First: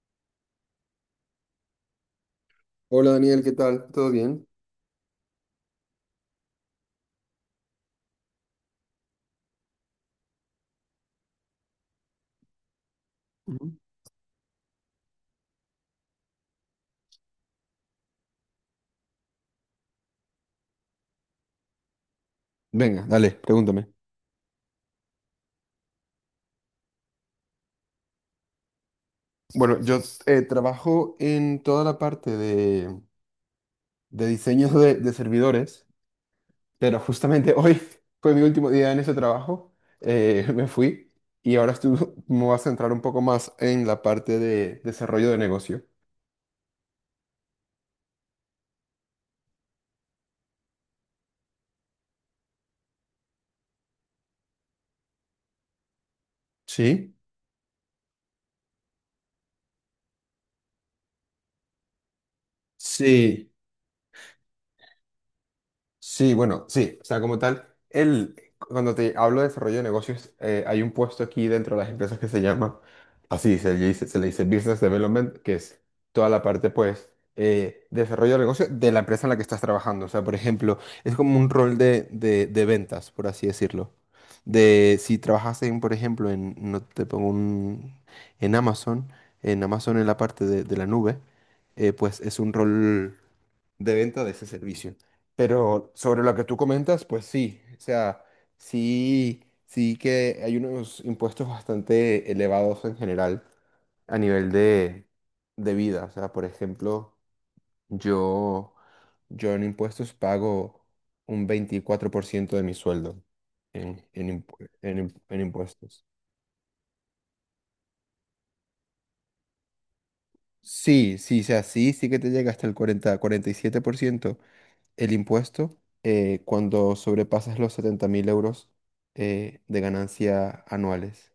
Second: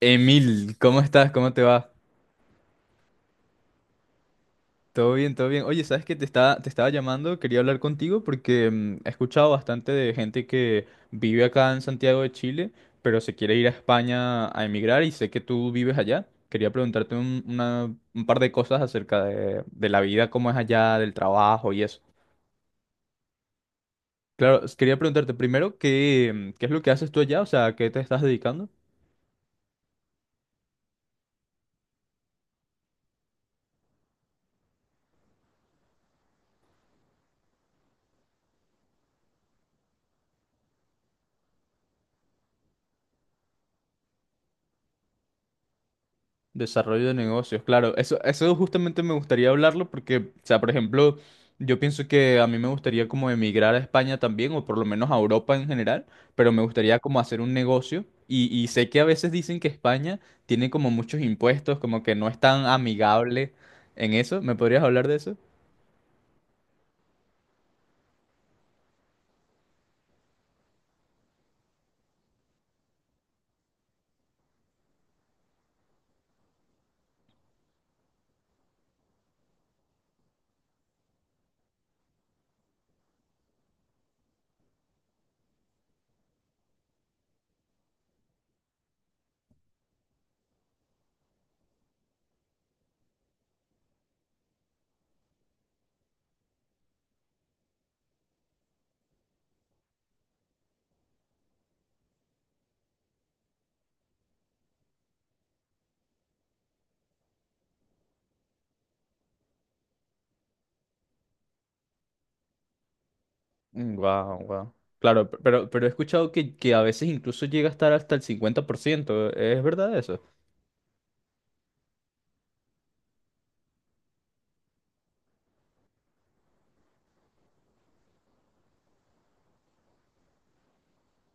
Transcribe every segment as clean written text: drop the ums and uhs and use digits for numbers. Emil, ¿cómo estás? ¿Cómo te va? Hola Daniel, ¿qué tal? ¿Todo bien? Todo bien, todo bien. Oye, ¿sabes qué? Te estaba llamando, quería hablar contigo porque he escuchado bastante de gente que vive acá en Santiago de Chile, pero se quiere ir a Ujú. España a emigrar y sé que tú vives allá. Quería preguntarte un par de cosas acerca de la vida, cómo es allá, del trabajo y eso. Venga, dale, pregúntame. Claro, quería preguntarte primero, ¿qué es lo que haces tú allá? O sea, ¿a qué te estás dedicando? Bueno, yo trabajo en toda la parte de diseños de servidores, pero justamente hoy fue mi último día en ese trabajo, me fui y ahora me voy a centrar un poco más en la parte de desarrollo de negocio. Desarrollo de negocios, claro. Eso justamente me gustaría hablarlo porque, o sea, por ejemplo, yo pienso que a mí me gustaría como emigrar a España también, o por lo menos a Europa en general, pero me gustaría ¿Sí? como hacer un negocio. Y sé que a veces dicen que España tiene como muchos impuestos, como que no es tan Sí. amigable en eso. ¿Me podrías hablar de eso? Sí, bueno, sí, o sea, como tal, cuando te hablo de desarrollo de negocios, hay un puesto aquí dentro de las empresas que se llama, así se le dice Business Development, que es toda la parte, pues, desarrollo de negocio de la empresa en la que estás trabajando. O sea, por ejemplo, es como un rol de ventas, por así decirlo. De si trabajas en, por ejemplo, en, no te pongo un, en Amazon, en Amazon en la parte de la nube, pues es un rol de venta de ese servicio. Pero sobre lo que tú comentas, pues sí, o sea, sí, sí que hay unos impuestos bastante elevados en general a nivel de vida. O sea, por ejemplo, yo, yo en impuestos pago un 24% de mi sueldo en, Wow, en, impu- wow. en imp- Claro, p- en pero, pero he impuestos. escuchado que a veces incluso llega a estar hasta el 50%. ¿Es verdad eso? Sí, sí, o sea, sí, sí que te llega hasta el 40, 47%. El impuesto cuando sobrepasas los 70.000 € de ganancia anuales.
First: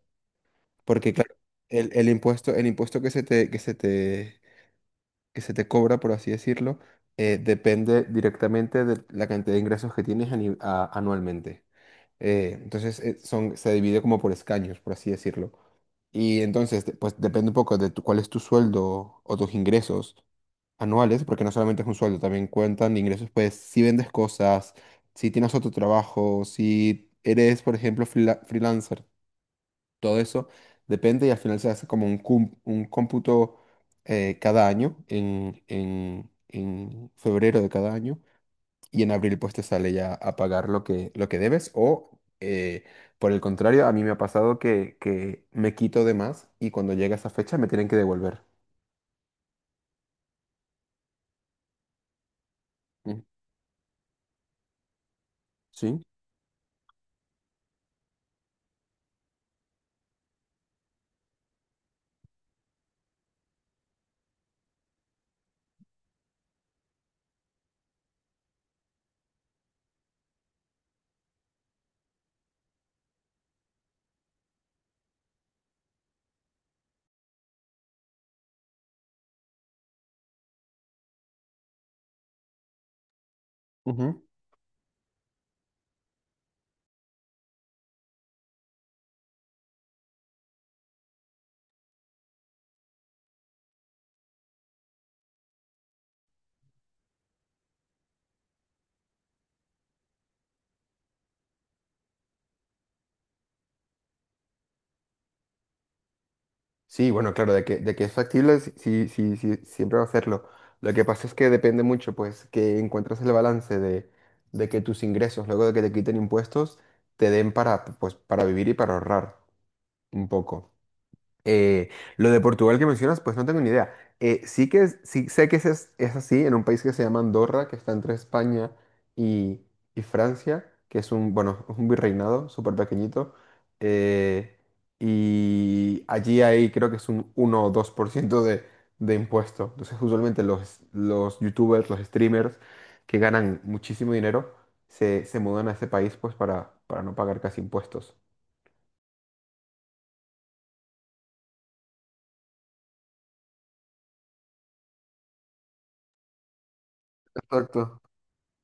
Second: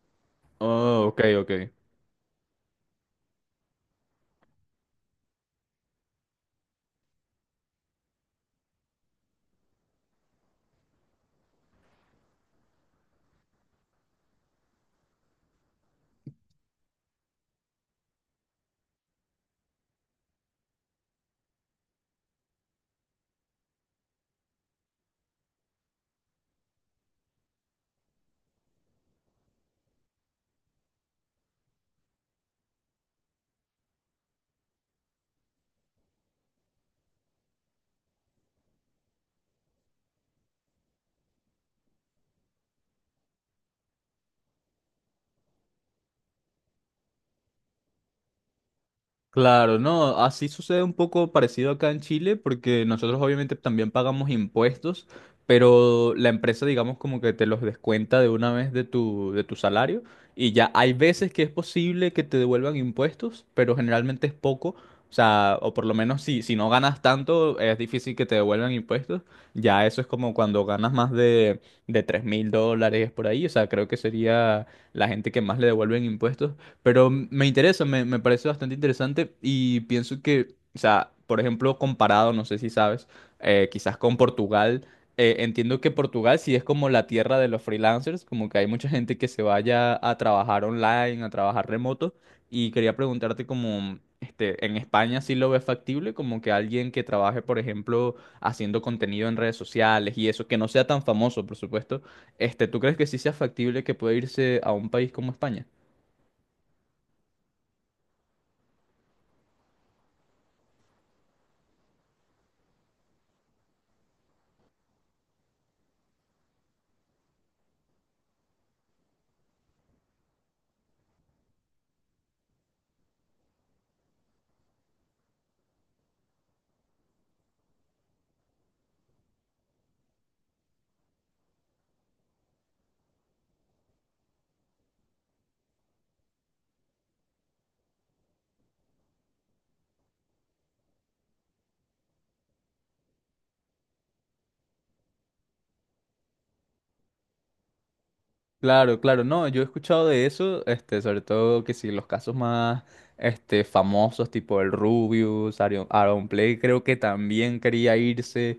Oh, Porque, ok, claro, ok. El impuesto que se te cobra, por así decirlo, depende directamente de la cantidad de ingresos que tienes anualmente. Entonces, se divide como por escaños, por así decirlo. Y entonces, pues depende un poco de cuál es tu sueldo o tus ingresos anuales, porque no solamente es un sueldo, también cuentan ingresos, pues si vendes cosas, si tienes otro trabajo, si eres, por ejemplo, freelancer, todo eso depende y al final se hace como un cómputo cada año, en febrero de cada año y en abril pues te sale ya a pagar lo que debes o eh, por el contrario, a mí me ha pasado que me quito de más y cuando llega esa fecha me tienen que devolver. Claro, no, así sucede un poco parecido acá en Chile, porque nosotros Mm. obviamente también pagamos impuestos, Sí. pero la empresa, digamos, como que te los descuenta de una vez de tu salario, y ya hay veces que es posible que te devuelvan impuestos, pero generalmente es poco, o sea, o por lo menos si no ganas tanto, es difícil que te devuelvan impuestos, ya eso es como cuando ganas más de $3,000 por ahí, o sea, creo que sería la gente que más le devuelven impuestos. Pero me interesa, me parece bastante interesante y pienso que, o sea, por ejemplo, comparado, no sé si sabes, quizás Ujú. con Portugal, entiendo que Portugal sí es como la tierra de los freelancers, como que hay mucha gente que se vaya a trabajar online, a trabajar remoto, y quería preguntarte como, este, en España sí lo ves factible, como que alguien que trabaje, por ejemplo, haciendo contenido en redes sociales y eso, que no sea tan famoso, por supuesto, este, ¿tú crees que sí sea factible que pueda irse a un país como España? Sí, bueno, claro, de que es factible, sí, sí, sí, sí, siempre va a hacerlo. Lo que pasa es que depende mucho, pues, que encuentres el balance de que tus ingresos, luego de que te quiten impuestos, te den para, pues, para vivir y para ahorrar un poco. Eh, lo de Portugal que mencionas, pues no tengo ni idea. Sí que sí sé que es así en un país que se llama Andorra, que está entre España y, y Francia, que es un, bueno, un virreinado súper pequeñito. eh, y allí hay, creo que es un 1 o 2% de impuesto. Entonces, usualmente los youtubers, los streamers que ganan muchísimo dinero, se mudan a ese país pues para no pagar casi impuestos. Claro, claro, no, yo he escuchado de eso, este, sobre todo que si los casos más, este, famosos, tipo el Rubius, Aaron, Play, creo que también quería Exacto. irse,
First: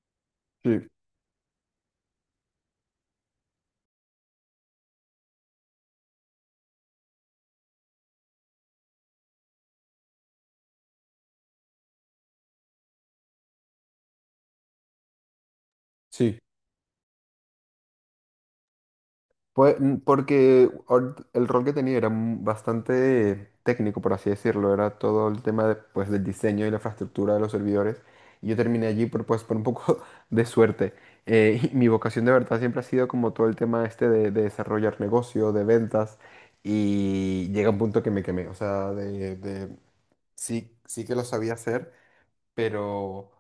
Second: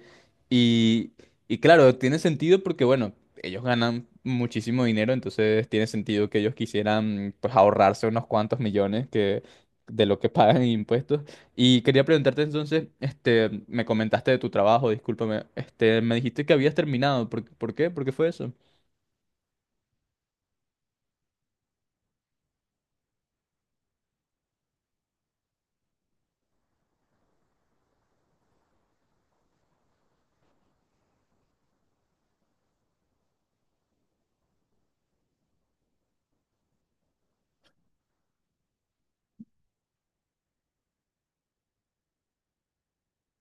Sí. y, y claro, tiene sentido porque, bueno, ellos ganan muchísimo dinero, entonces tiene sentido que ellos quisieran, pues, ahorrarse unos cuantos millones que, de lo que pagan en impuestos, y quería preguntarte entonces, este, me comentaste de tu trabajo, discúlpame, este, me Sí, dijiste que habías terminado, ¿por qué? ¿Por qué fue eso? pues, porque el rol que tenía era bastante técnico, por así decirlo, era todo el tema de, pues, del diseño y la infraestructura de los servidores. Y yo terminé allí pues, por un poco de suerte. Y mi vocación de verdad siempre ha sido como todo el tema este de desarrollar negocio, de ventas, y llega un punto que me quemé, o sea, sí, sí que lo sabía hacer, pero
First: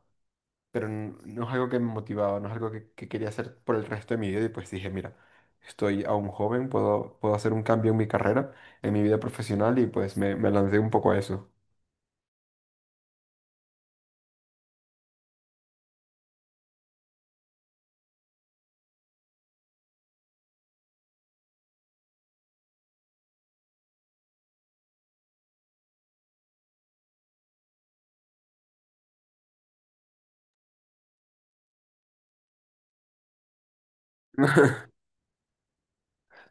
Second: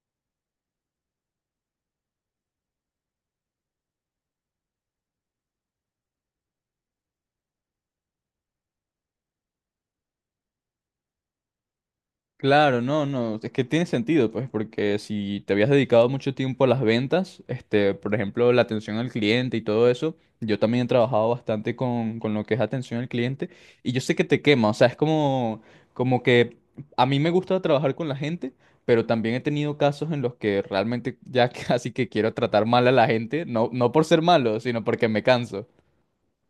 no es algo que me motivaba, no es algo que quería hacer por el resto de mi vida y pues dije, mira, estoy aún joven, puedo hacer un cambio en mi carrera, en mi vida profesional y pues me lancé un poco a eso. Claro, no, no, es que tiene sentido, pues, porque si te habías dedicado mucho tiempo a las ventas, este, por ejemplo, la atención al cliente y todo eso, yo también he trabajado bastante con lo que es atención al cliente y yo sé que te quema, o sea, es como, como que a mí me gusta trabajar con la gente, pero también he tenido casos en los que realmente ya casi que quiero tratar mal a la gente, no, no por ser malo, sino porque me canso.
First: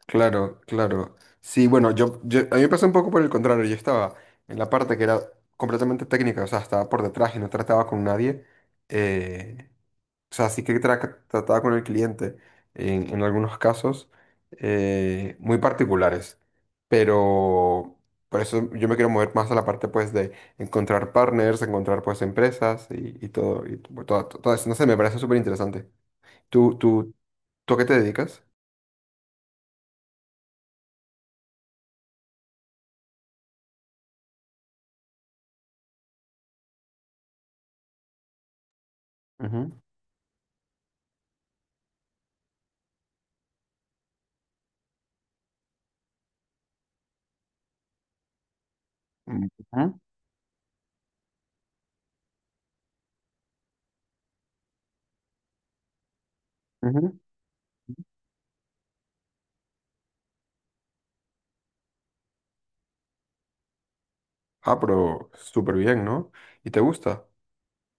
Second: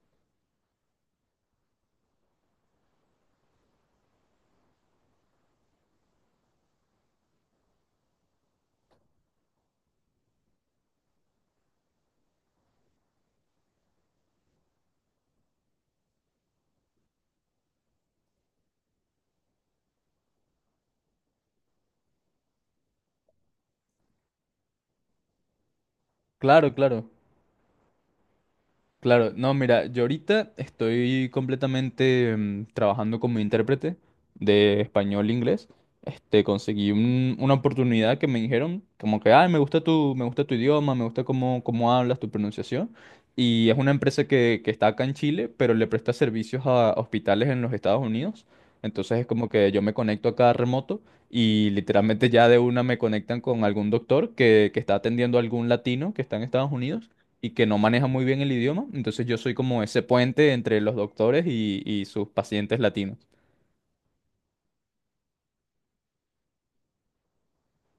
Claro, claro. Sí, bueno, a mí me pasó un poco por el contrario, yo estaba en la parte que era completamente técnica, o sea, estaba por detrás y no trataba con nadie. eh, O sea, sí que trataba con el cliente en algunos casos muy particulares, pero por eso yo me quiero mover más a la parte pues de encontrar partners, encontrar pues empresas y todo, todo eso. No sé, me parece súper interesante. Claro, ¿Tú, claro. tú, tú a qué te dedicas? Claro, no, mira, yo ahorita estoy completamente trabajando como intérprete de español-inglés. E inglés. Este, conseguí una oportunidad que me dijeron como que, ay, me Ujú. gusta tu, me gusta tu idioma, me gusta cómo hablas, tu pronunciación. Y es una empresa que está acá en Chile, pero le presta servicios a hospitales en los Estados Unidos. Entonces es Mm. como que yo me Ujú. conecto acá remoto y literalmente ya de una me conectan con algún doctor que está atendiendo a algún latino que está en Estados Unidos Ujú. y que no maneja muy bien el idioma. Entonces yo soy como ese puente entre los doctores y sus pacientes latinos. Ah, pero súper bien, ¿no? ¿Y te gusta?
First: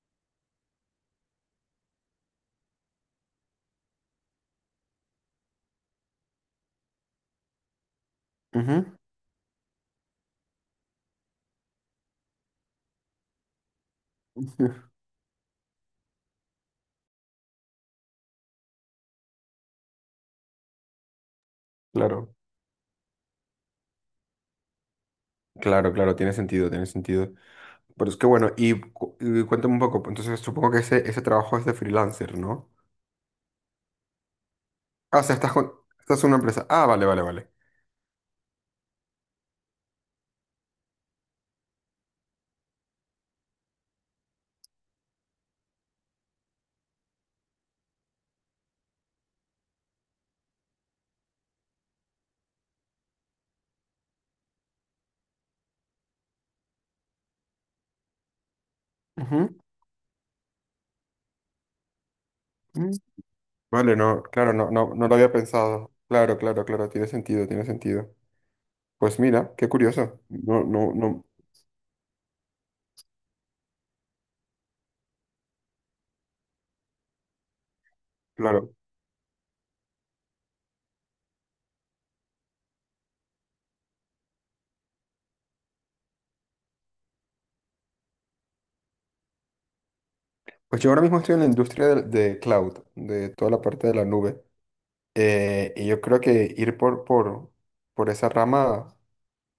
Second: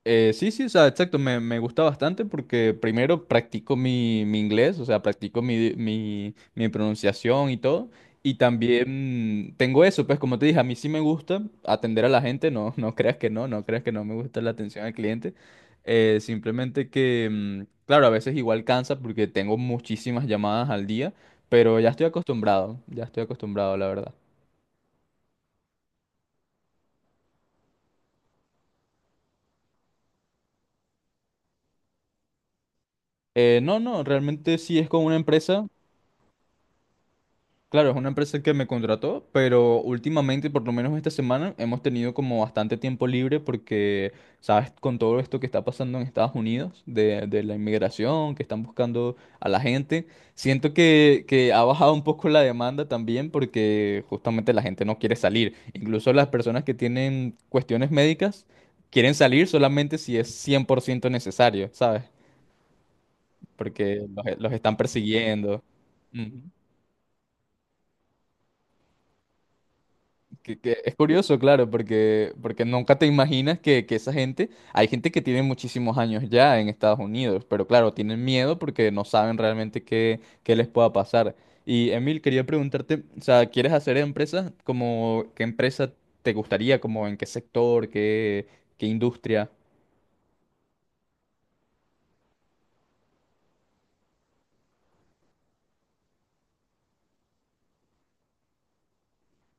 Sí, sí, o sea, exacto, me gusta bastante porque primero practico mi inglés, o sea, practico mi pronunciación y todo, y Ujú. también tengo eso, pues como te dije, a mí sí me gusta atender a la gente, no, no creas que no, no creas que no me gusta la atención al cliente, simplemente que, claro, a veces igual cansa porque tengo muchísimas llamadas al día, pero Claro, ya estoy acostumbrado, la verdad. claro, claro, tiene sentido, tiene sentido. Pero es que bueno, y cuéntame un poco, pues, entonces supongo que ese trabajo es de freelancer, ¿no? No, no, realmente sí es con una Ah, o sea, empresa. Estás en una empresa. Ah, vale, vale, vale. Claro, es una empresa que me contrató, pero últimamente, por lo menos esta semana, hemos tenido como bastante tiempo libre porque, sabes, con todo esto que está pasando en Estados Unidos, de la inmigración, que están buscando a la gente, siento que ha bajado un poco la demanda también porque justamente la gente no quiere salir. Incluso las personas que tienen cuestiones médicas quieren salir Ujú, solamente si es 100% necesario, ¿sabes? mm. Vale, Porque no, los, claro, los no, están no, no lo había persiguiendo. pensado. Claro, claro, claro, tiene sentido, tiene sentido. Pues mira, qué curioso. Que, No, que no, es no, curioso, claro, porque nunca te imaginas que esa gente, hay gente que tiene muchísimos años ya en Estados Unidos, pero claro, tienen miedo claro. porque no saben realmente qué les pueda pasar. Y Emil, quería preguntarte, o sea, ¿quieres hacer empresas? Como, ¿qué empresa te gustaría? Como, ¿en qué sector? ¿Qué industria? Pues yo ahora mismo estoy en la industria de cloud, de toda la parte de la nube. Y yo creo que ir por esa rama,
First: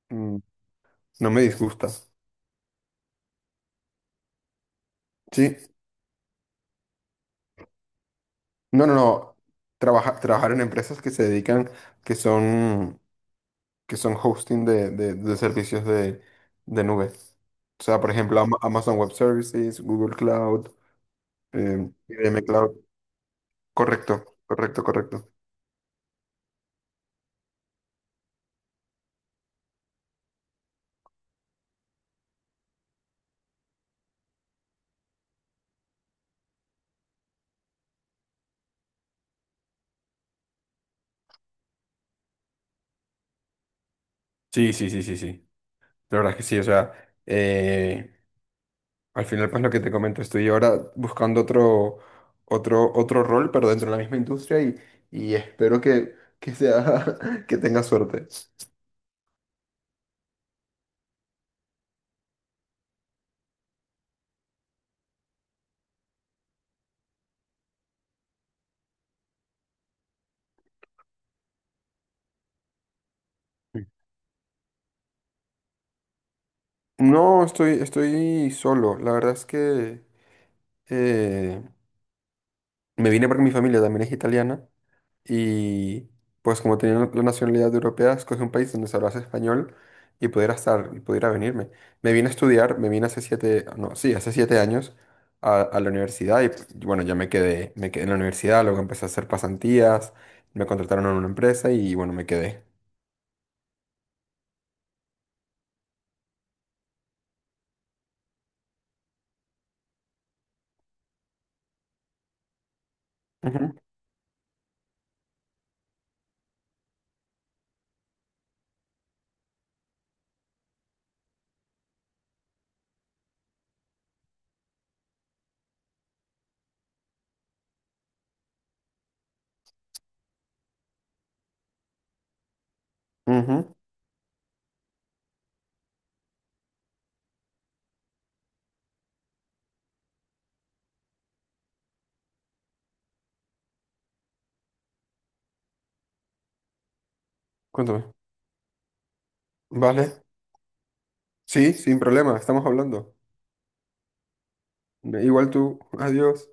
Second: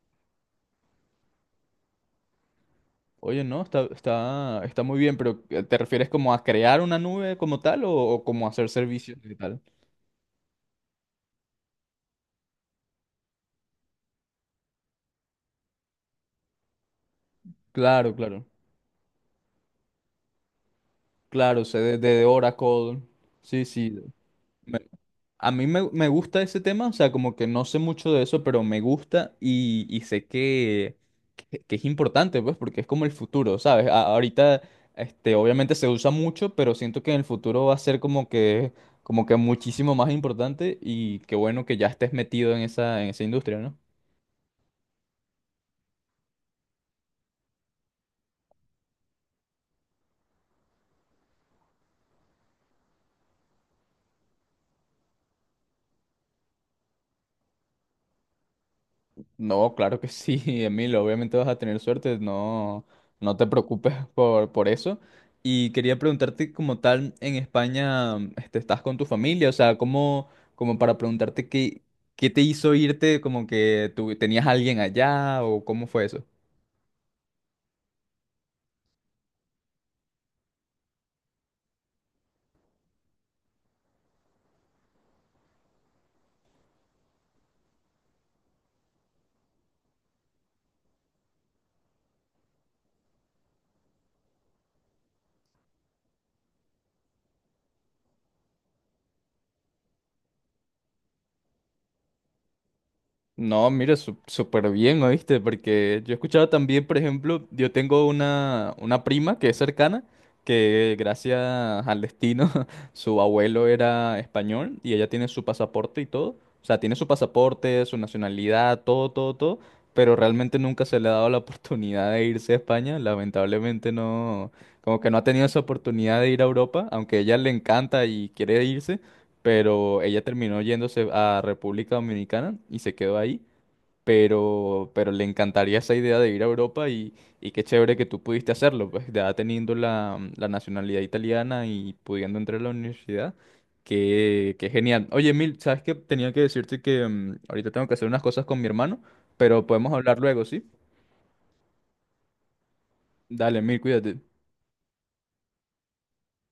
mm, no me disgusta. Oye, no, está muy bien, pero Sí, ¿te refieres como a crear una nube como tal o como hacer no, no, servicios y no. tal? Trabajar en empresas que se dedican, que son, que son hosting de servicios de nube. O sea, por Claro, ejemplo, claro, Amazon Web Services, Google Cloud, claro, sé de IBM Cloud. Oracle. Sí, sí. Correcto, Me- correcto, correcto. A mí me gusta ese tema, o sea, como que no sé mucho de eso, pero me gusta y sé que es importante, pues, porque es como el futuro, ¿sabes? Ahorita, este, obviamente se usa mucho, pero siento que en el futuro va a ser como que muchísimo más importante y qué bueno que ya estés metido en esa, industria, ¿no? Sí, sí, sí, sí, sí. La verdad es que sí. O sea, eh, al final, pues lo que te comento, estoy ahora buscando otro rol, pero dentro de la misma industria y espero que sea, que tenga suerte. No, claro que sí, Emilio, obviamente vas a tener suerte, no, no te preocupes por eso. Y quería preguntarte como tal, en España, este, ¿estás con tu familia? O sea, como para preguntarte qué te hizo irte, como que tú tenías a alguien allá o cómo fue eso? No, estoy solo. La verdad es que eh, me vine porque mi familia también es italiana y pues como tenía la nacionalidad europea, escogí un país donde se hablase español y pudiera estar y pudiera venirme. Me vine a estudiar, me vine no, sí, hace 7 años a la universidad y pues, bueno, ya me quedé, en la universidad, luego empecé a hacer pasantías, me contrataron en una empresa y bueno, me quedé. No, mira, súper bien, ¿oíste? Porque yo he escuchado también, por ejemplo, yo tengo una prima que es cercana, que gracias al destino, su abuelo Ujú, era español y ella tiene su pasaporte y todo. O sea, tiene su pasaporte, su nacionalidad, todo, todo, todo, pero realmente nunca se le ha dado la oportunidad de irse a España. Lamentablemente no, como que no ha tenido esa oportunidad de ir a Europa, aunque a ella le encanta y quiere irse pero ella terminó yéndose a República Dominicana y se quedó ahí, ujú. pero le encantaría esa idea de ir a Europa y qué chévere que tú pudiste hacerlo, pues ya teniendo la nacionalidad italiana y pudiendo entrar a la universidad, que genial. Oye, Emil, ¿sabes qué? Tenía que decirte que ahorita tengo que hacer Cuéntame. unas cosas con mi hermano, pero podemos hablar Vale. luego, ¿sí? Sí, sin problema, estamos hablando. Dale, Emil, cuídate. Igual tú, adiós.